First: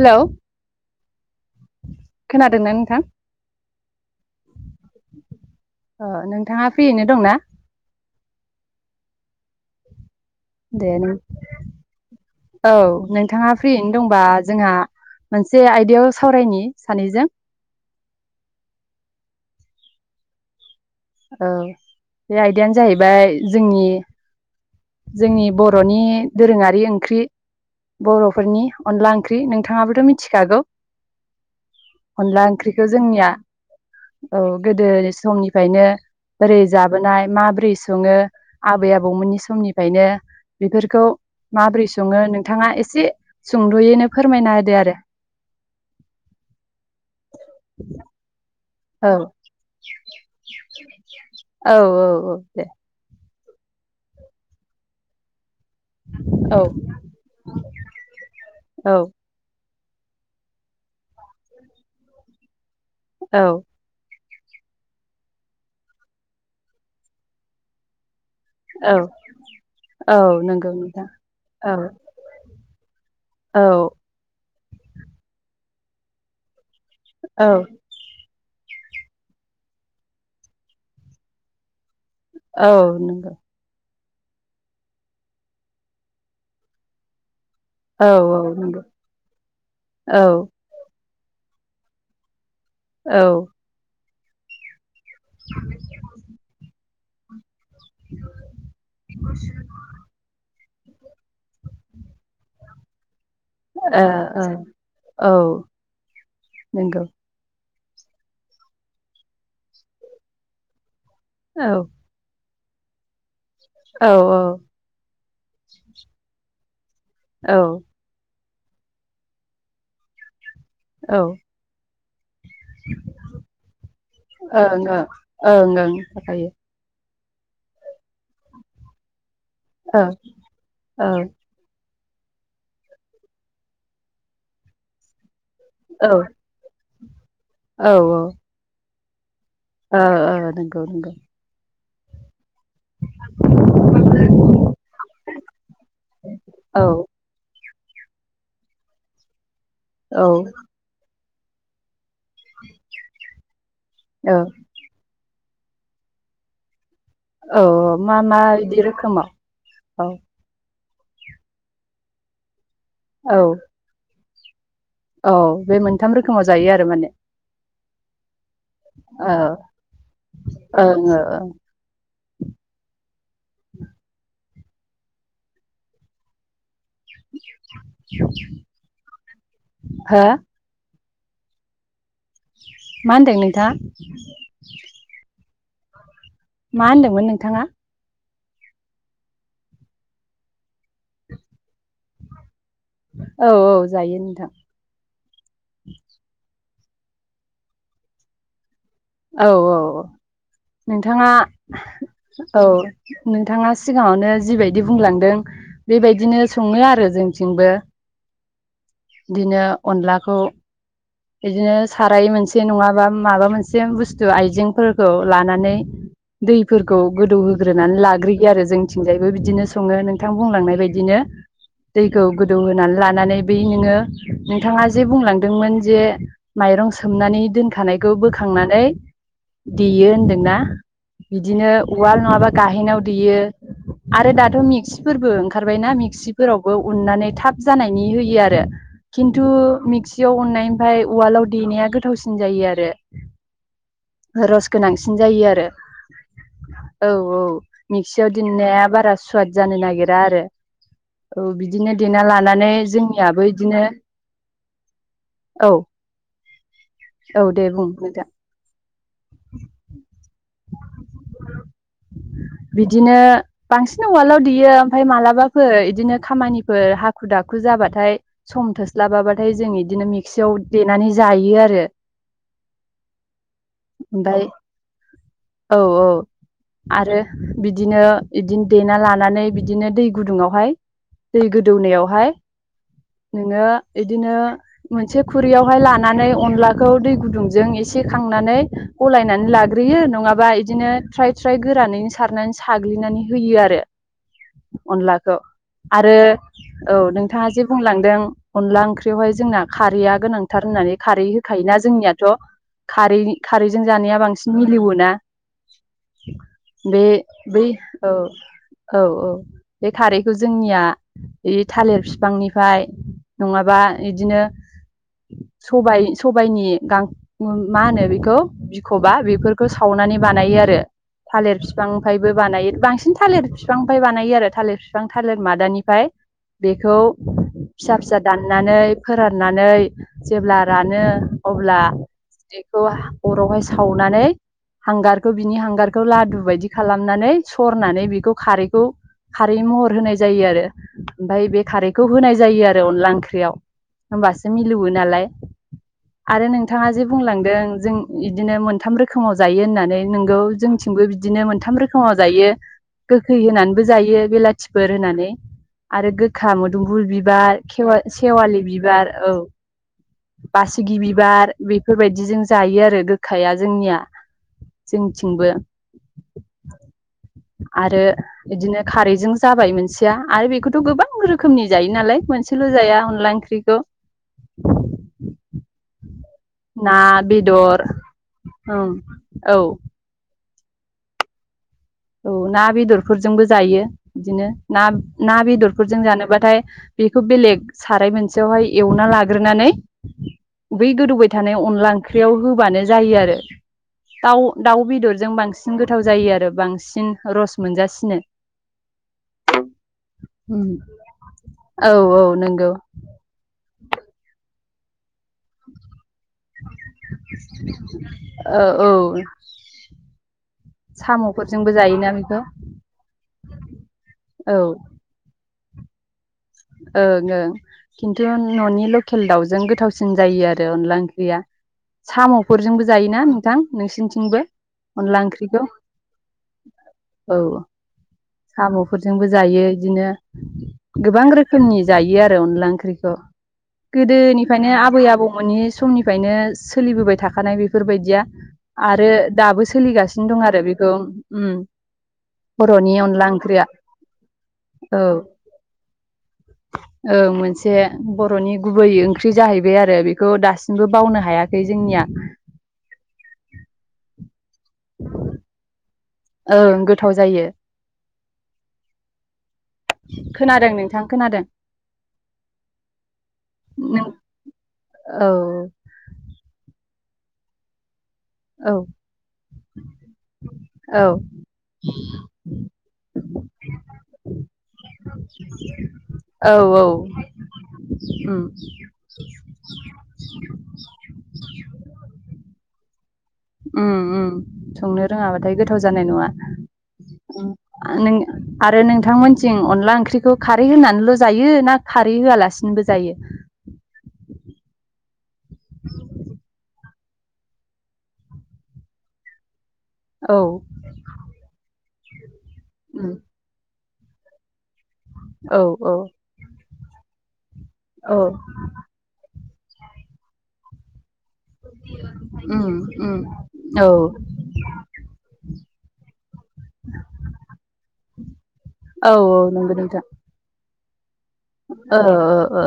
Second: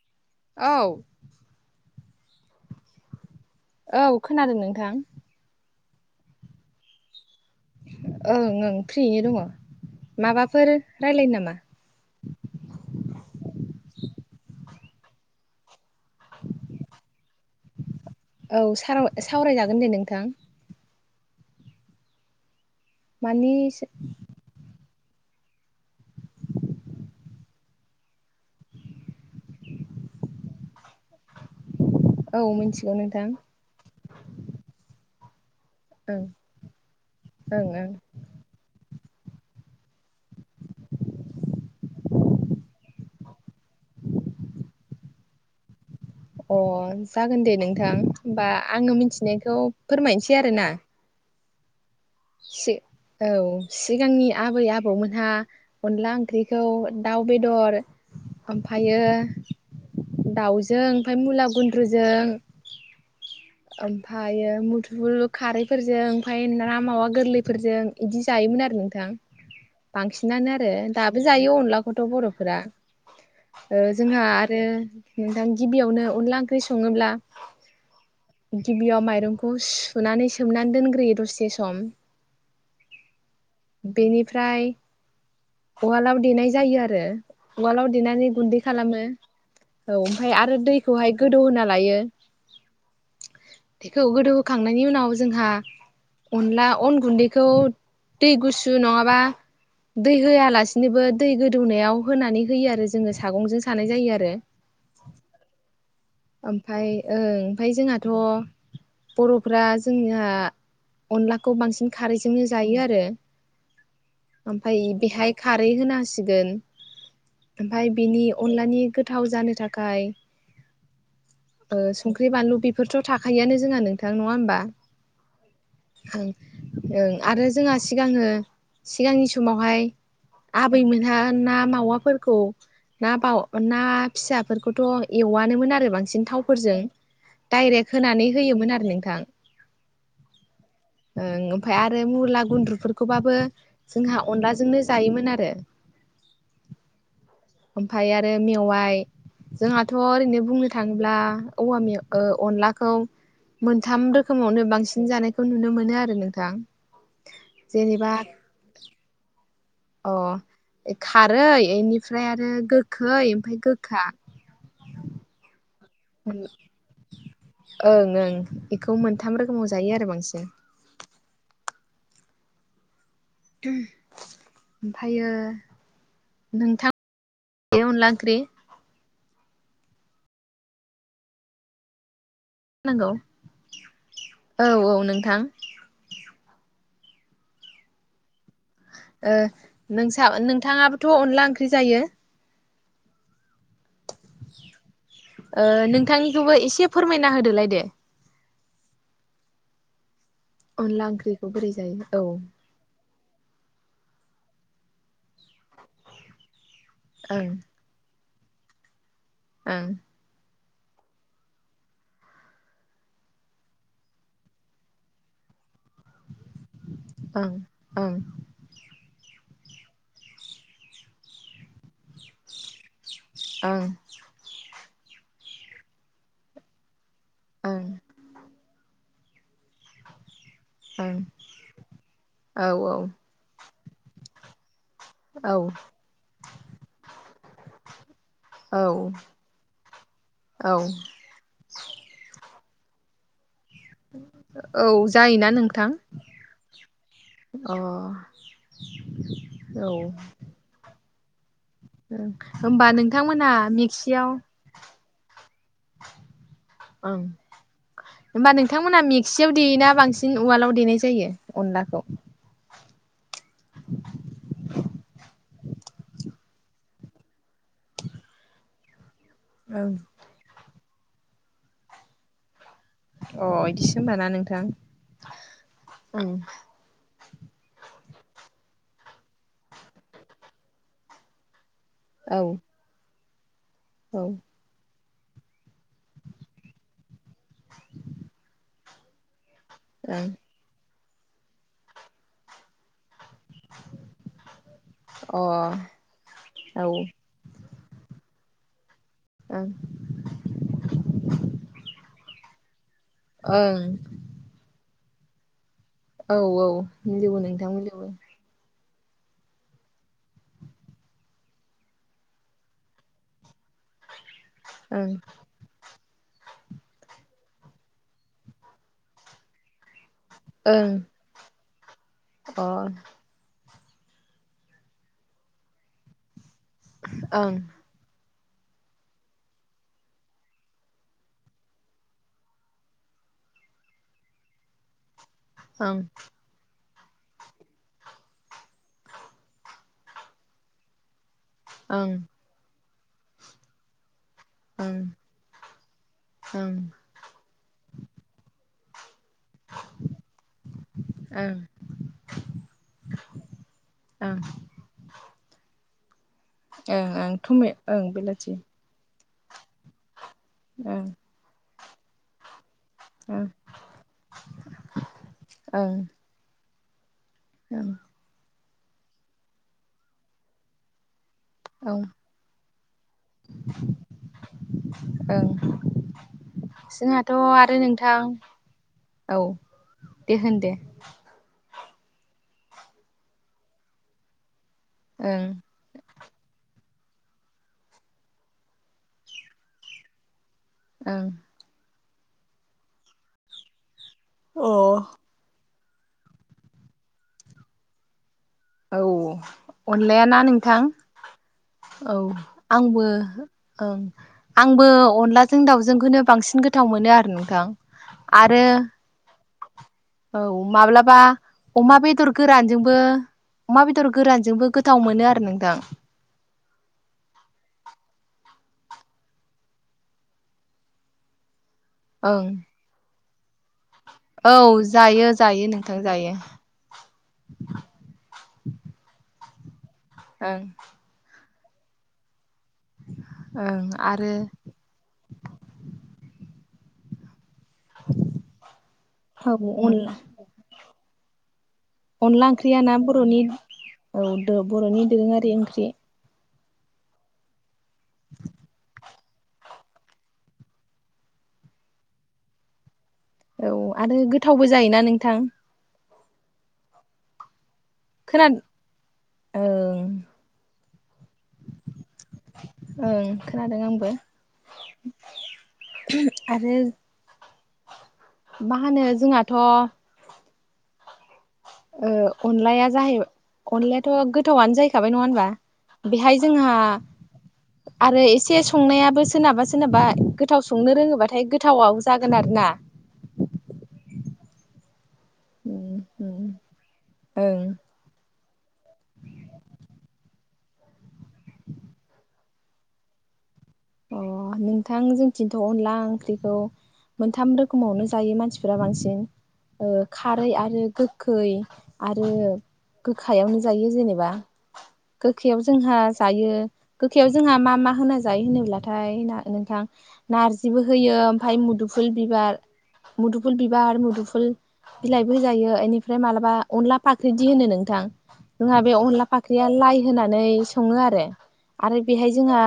Hello औ खोनादोंना नोंथां औ खोनादों नोंथां ‌। ओ नोंथाङा फ्रियैनो दंना? ओं ओं फ्रियै दङ। माबाफोर दे नों रायलायनो नामा औ नोंथाङा फ्रियैनो दंबा जोंहा मोनसे आयदायाव सावरायनि सानैजों। औ सार सावरायजागोन दे नोंथां। औ बे बाय दियानो जाहैबाय मानि जोंनि जोंनि बर'नि दोरोङारि ओंख्रि बर'फोरनि अनला ओंख्रि नोंथाङाबोथ' मिथिखागौ। औ अनला ओंख्रिखो मिथिगौ नोंथां जोंनिया औ गोदो समनिफायनो ओं बोरै जाबोनाय माबोरै ओं सङो आबै आ बौमोननि समनिफ्रायनो बेफोरखौ माबोरै सङो नोंथाङा एसे सुंद'यैनो फोरमायना होदो आरो। अ जागोन दे नोंथां होमबा आङो औ मिथिनायखौ फोरमायनसै आरोना। औ ओ औ दे सि औ सिगांनि आबै आबौमोनहा अनला औ ओंख्रिखौ दाउ बेदर औ ओमफायो दाउजों ओमफाय मुला गुन्द्रुजों औ फायो मुदुफुल खारैफोरजों ओमफाय ना मावा गोरलैफोरजों इदि जायोमोन आरो औ नोंथां औ बांसिनानो आरो नंगौ नोंथां दाबो जायो औ अनलाखौथ' बर'फोरा औ ओ जोंहा आरो नोंथां गिबियावनो अनला ओंख्रि सङोब्ला औ गिबियाव माइरंखौ सुनानै सोमनानै दोनग्रोयो दसे सम। औ नोंगौ बेनिफ्राय उवालाव देनाय जायो आरो। उवालाव औ देनानै औ गुन्दै नंगौ खालामो औ औ ओमफाय आरो दैखौहाय गोदौ होना लायो। औ खौ गोदौहोखांनायनि उनाव जोंहा अनला अन गुन्दैखौ दै गुसु नङाबा दै होआला नैबो दै गोद दौनायाव होनानै होयो आरो जोङो सागंजों सानाय औ जायो औ आरो नंगौ ओमफाय ओं ओमफाय जोंहाथ' बर'फ्रा जोंनिहा अनलाखौ औ बांसिन खारैजोंनो जायो आरो औ ओमफाय बेहाय खारै होना होसिगोन। औ औ ओमफाय बिनि अनलानि गोथाव जानो थाखाय औ ओ सं ख्रि बानलु बेफोरथ' थाखायोआनो जोंहा नोंथां नङा ओमबा ओं ओं ओं थाखायो ओं आरो जोंहा सिगाङो सिगांनि समावहाय ओं आबैमोनहा ओं ना मावाफोर खौ ना बाव ना फिसाफोरखौथ' एवा। नोमोन आरो औ बांसिन। फोरजों औ दाइरेक्ट होनानै होयोमोन आरो नोंथां। थां ओ ओ नोंगौ नंगौ। फाय आरो मुला गुन्द्रुफोरखौबाबो जोंहा अनलाजोंनो जायोमोन आरो औ ओमफाय आरो मेवाइ जोंहाथ' औ ओरैनो बुंनो थाङो बा औवा मेव ओ अमलाखौ मोनथाम औ रोखोमावनो बांसिन जानाय खौ नुनो मोनो आरो नोंथां औ जेनेबा मा मा इदि रोखोमाव औ अ' खारै इनिफ्राय आरो गो खै औ ओमफाय गोखा औ बे मोनथाम रोखोमाव जायो आरो माने। ओं ओं बेखौ ओ मोनथाम रोखोमाव जायो आरो बांसिन ओं ओं [unintelligible] ओमफ्रायो नोंथां देयो अन्ला ओंख्रि हो नांगौ मा होनदों नोंथां औ औ नोंथां मा होनदोंमोन नोंथाङा ओ नोंसा नोंथाङाबो थ' अनला ओंख्रि जायो औ औ जायो नोंथां ओ नोंथांनिखौबो एसे फोरमायना होदोलाय दे औ औ औ अनला नोंथाङा ओंख्रिखौ बोरै जायो औ नोंथाङा सिगाङावनो जिबायदि बुंलांदों बेबायदिनो सङो आरो ओं जोंथिंबो बिदिनो ओं अनलाखौ बिदिनो साराय मोनसे नङाबा माबा मोनसे बुस्थु आइजेंफोरखौ लानानै दैफोरखौ गोदौ ओं होग्रोनानै ओं लाग्रोयो आरो जोंथिंजाय बिबो बिदिनो सङो नोंथां बुंलांनाय बायदिनो दैखौ गोदौ होनानै लानानै बै ओं नोङो नोंथाङा जे बुंलांदोंमोन जे माइरं सोमनानै ओं दोनखानायखौ बोखांनानै देयो होन्दोंना ओं बिदिनो उवाल नङाबा औ गाहेनाव देयो आरो दाथ' मिक्स सि फोरबो औ ओंखारबायना मिक्सिफोरावबो उननानै थाब जानायनि होयो आरो खिन्थु मिक्सियाव उननाय औ ओमफ्राय उवालाव देनाया गोथावसिन जायो आरो बे रस औ गोनांसिन जायो जायोना आरो नोंथां औ औ अ मिक्सियाव दोननाया बारा सुवाद जानो औ नागिरा आरो औ बिदिनो देना लानानै होमबा जोंनियाबो नोंथांमोनहा बिदिनो मिक्सियाव औ मोना मिक अनलाखौ बिदिनो बांसिन उवालाव देयो ओमफ्राय मालाबाफोर बिदिनो खामानिफोर हा। हाखु दाखु जाबाथाय सम थोस्लाबाबा। दायो जों इ ओं दिनो मिक्सिआव। देनानै जायो आरो। अ बिदिसो होनबाना ओमफाय नोंथां ओम बिदिनो-इदिनो देना लानानै बिदिनो दै गुदुङावहाय दै गदुं। दौनायावहाय औ औ नोङो इदिनो मोनसे खुरैयावहाय लानानै अनलाखौ दै गुदुंजों एसे खांनानै। गलायनानै ला ग्रोयो ओं नङाबा इदिनो। फ्राय थ्राय गोरानैनो सारनानै साग्लिनानै। होयो आरो अनलाखौ अ आरो औ नोंथाङा जे। बुंलांदों अनला ओंख्रि बेवहाय जोंना खारैया गोनांथार होननानै खारै होखायोना जोंनियाथ खारि खारैजों ओं जानाया बांसिन मिलौवोना। औ औ बे मिलौवो बे नोंथां मिलौवो ओ औ-औ बे खारैखौ जोंनिया बे थालिर बिफांनिफ्राय। नङाबा बिदिनो ओं सबाय। सबाइनि गां मा होनो बेख खौ‌ बिखबा बेफोरखौ सावनानै। बानायो आरो ओं थालिर बिफांनिफ्रायबो अ बानायो बांसिन थालिर बिफां। फिफांनिफ्राय बानायो आरो थालिर फिफां थालिर मादानिफ्राय। बेखौ ओं फिसा-फिसा। दाननानै फोराननानै जेब्ला रानो अब्ला बेखौ। अरावहाय सावनानै हांगार। खौ बिनि ओं हांगारखौ लादु बायदि खा खालामनानै सरनानै बेखौ खारैखौ खारै महर होनाय जायो आरो ओमफफ्राय बे खारैखौ ओं होनाय जायो आरो। आरो अनला ओंख्रियाव। होमबासो ओं मिलौवो नालाय आरो ओं नोंथाङा जे बुंलांदों जों बिदिनो मोनथाम रो खोमाव जायो होननानै नोंगौ जोंथिंबो बिदिनो ओं मोनथाम रोखोमाव जायो गोखै होनानैबो जायो बेलाथिफोर होनानै। आरो गो खा मोदोमफुल ओं ओं बिबार थमे खे ओं बेलाथि सेवालि बिबार औ। बासिगि ओं बिबार बे बेफोरबायदि जों जायो आरो। ओं गोखाया जोंनिया जोंनिथिंबो। ओं ओं आरो बिदिनो खारैजों जाबाय मोनसेया आरो बेखौथ' गोबां रो खोमनि औ जायो नालाय मोनसेल' जाया अनला ओंख्रिखौ। ओं ना जोंहाथ' आरो बेदर नोंथां ओं औ। दे होन दे? औ ना बेदरफोरजोंबो जायो बिदिनो। ना ना ओं बेदरफोरजों जानोबाथाय बेखौ बेलेग साराय मोनसेयावहाय एवना लाग्रोनानै बै गोदौबाय थानाय अनला ओं ख्रियाव होबानो जायो आरो। दाउ दाउ ओं बेदरजों बांसिन गोथाव जायो आरो बांस बांसिन रस मोनजासिनो। औ अनलायाना नोंथां औ आंबो ओं। आंबो अनलाजों दाउजोंखौनो बांसिन गोथाव मोनो आरो नोंथां औ आरो [inaudible] औ माब्लाबा साम'फोरजोंबो अमा जायोना बेदर बेखौ गोरानजोंबो अमा बेदर औ गोरानजोंबो गोथाव मोनो आरो नों थां। ओं ओं खिन्थु न'नि लकेल दाउजों गोथावसिन जायो आरो अनला ओंख्रिया। ओं साम'फोरजोंबो जायोना नों थां? नोंसिनिथिंबो औ अनला जायो ओंख्रिखौ जायो नोंथां जायो औ साम'फोरजोंबो जायो। बिदिनो ओं गोबां रो फोरनि जायो आरो अनला ओं ओंख्रिखौ ओं गोदो आरो निफ्रायनो आबै आबौ मोननि समनि फ्रायनो सोलि बोबाय थाखानाय बेफ बेफोर बायदिया आरो औ दाबो सोलि अनला गासिनो दं आरो बेखौ अनला ओंख्रिया ना बर'नि अनला ओंख्रिया औ दो औ। बर'नि दोरोङारि ओंख्रि औ मोनसे जे बर'नि गुबै ओंख्रि ओंख्रि जाहैबाय आरो बेखौ दासिमबो बावनो हायाखै जोंनिया। औ आरो गो गोथावबो जायोना नोंथां? ओं गोथाव जायो। खोनादों ओं। खोनादों नोंथां खोनादों। ओं खोनादों नों आंबो औ [inaudible] आरो औ मा होनो जोंहथ' औ। ओ अनलाया जाहैबाय अनलायाथ' गोथावनो जाहै खाबाय नङा होमबा बेहाय औ जोंहा औ आरो उम एसे संनायाबो सोरनाबा सोरनाबा गोथाव संनो रोङो बाथाय गोथावाव जागोन आरो ना। ओम ओम संनो रोङा बाथाय गोथाव उम जानाय उम नङा आ नों आरो नोंथां मोनथिं अनला ओंख्रिखौ खारै होनानैल' जायो ना खारै होआ लासिनोबो जायो? अ नोंथां जों निथिथ' अनला ओंख्रिखौ मोन थाम रोखोमावनो जायो मानसि फोरा बांसिन। ओ औ खारै आरो गोखै आरो गोखा यावनो जायो जेनेबा। औ गोखैयाव औ जोंहा जायो। गोखै जोंहा मा मा औ होना जायो होनोब्ला ओमफ्राय ना नोंथां नारजिबो होयो ओमफ्राय मुदुफुल बिबार उम उम मुदुफुल औ बिबार मुदुफुल बिलाइबो जायो बेनिफ्राय मालाबा अनला फाख्रिदि होनो नोंथां जोंहा बे औ अनला औ फाख्रिया नंगौ लाइ नोंथां होनानै सङो आरो। आरो ओ बेहाय जोंहा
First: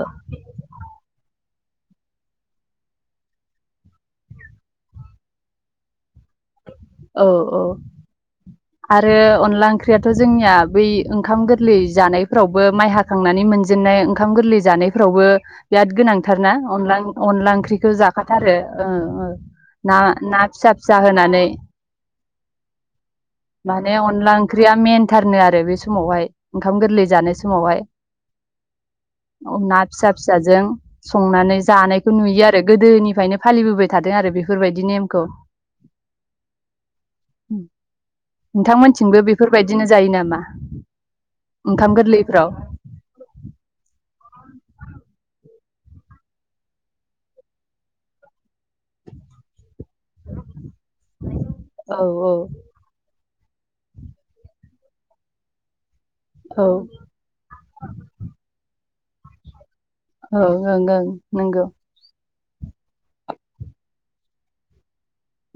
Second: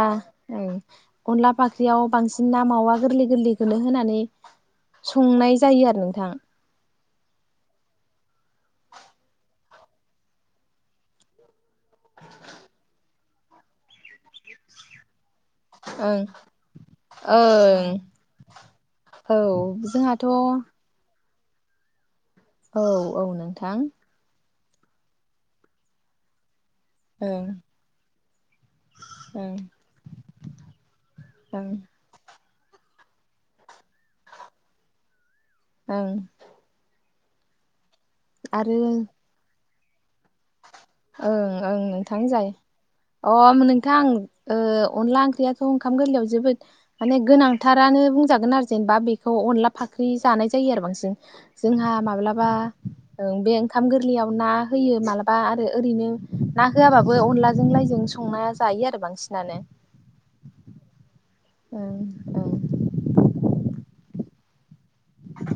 अनला फाख्रियाव बांसिन ना मावा गोरलै गोरलैखौनो होनानै संनाय जायो आरो नोंथां औ औ आरो अनला ओंख्रियाथ' जोंनिया बै ओंखाम गोरान जानायफोरावबो माइ ह थांनानै मोनजेननाय ओंखाम गोरलै जानायफोरावबो बिराद ओं गोनांथारना अनला - अनला ओंख्रिखौ ओं जाखाथारो औ ना जोंहाथ' - औ ना फिसा - फिसा होनानै औ नोंथां माने अनला ओं ओंख्रिया मेनथारनो आरो बे समावहाय ओंखाम गोरलै जानाय ओं समावहाय ओं उम ना फिसा फिसाजों संनानै ओं जानायखौ नुयो आरो फाय गोदोनिफ्रायनो फालिबोबाय थादों आरो बेफोरबायदि नेमखौ ओं उ आरो नोंथांमोनथिंबो बेफोरबायदि बिदिनो जायो नामा ओं - ओं ओंखाम नोंथां गोरलैफ्राव जायो अम नोंथां ओ अनला ओंख्रिया ओंखाम गोरलैयाव जोबोद माने गोनांथारानो बुंजागोन आरो जेनेबा बेखौ अनला फाख्रि जानाय जायो आरो बांसिन जोंहा औ माब्लाबा औ ओ बे ओंखाम गोरलैयाव ना होयो मालाबा बे ओरैनो ना औ होआबाबो अनलाजों लायजों संना जायो आरो बांसिनानो औ ओं - ओं नंगौ ओ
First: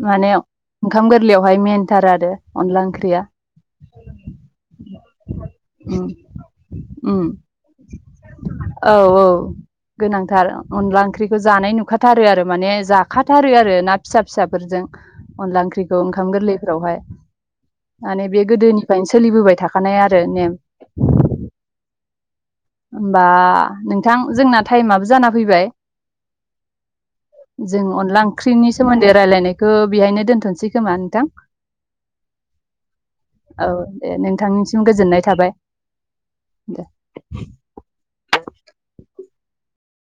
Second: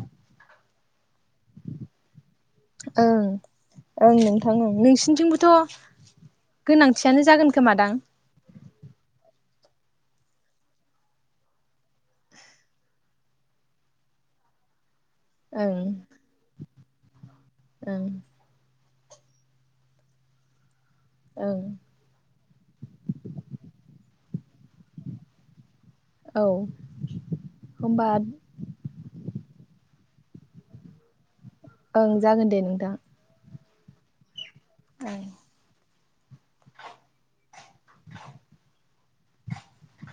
माने ओंखाम गोरलैयावहाय मेेनथार आरो अनला ओंख्रिया ओं ओं नोंथां ओं नोंसिनिथिंबोथ' गोनांथियानो जागोन खोमादां ओ-ओ औ - औ गोनांथार अनला ओंख्रिखौ जानाय नुखाथारो आरो माने जाखाथारो आरो ना फिसा फिसाफोरजों अनला ओं ओंख्रिखौ ओंखाम गोरलैफ्रावहाय ओं माने बे गोदोनि बेनो सोलिबोबाय थाखानाय आरो नेम ओं होमबा नोंथां जोंना टाइमाबो जाना फैबाय औ जों होमबा अनला ओंख्रिनि सोमोन्दै रायलायनायखौ बेहायनो दोनथ'सै खोमा नोंथां? ओं जागोन दे नोंथां औ दे नोंथांनि सिम ओं गोजोननाय थाबाय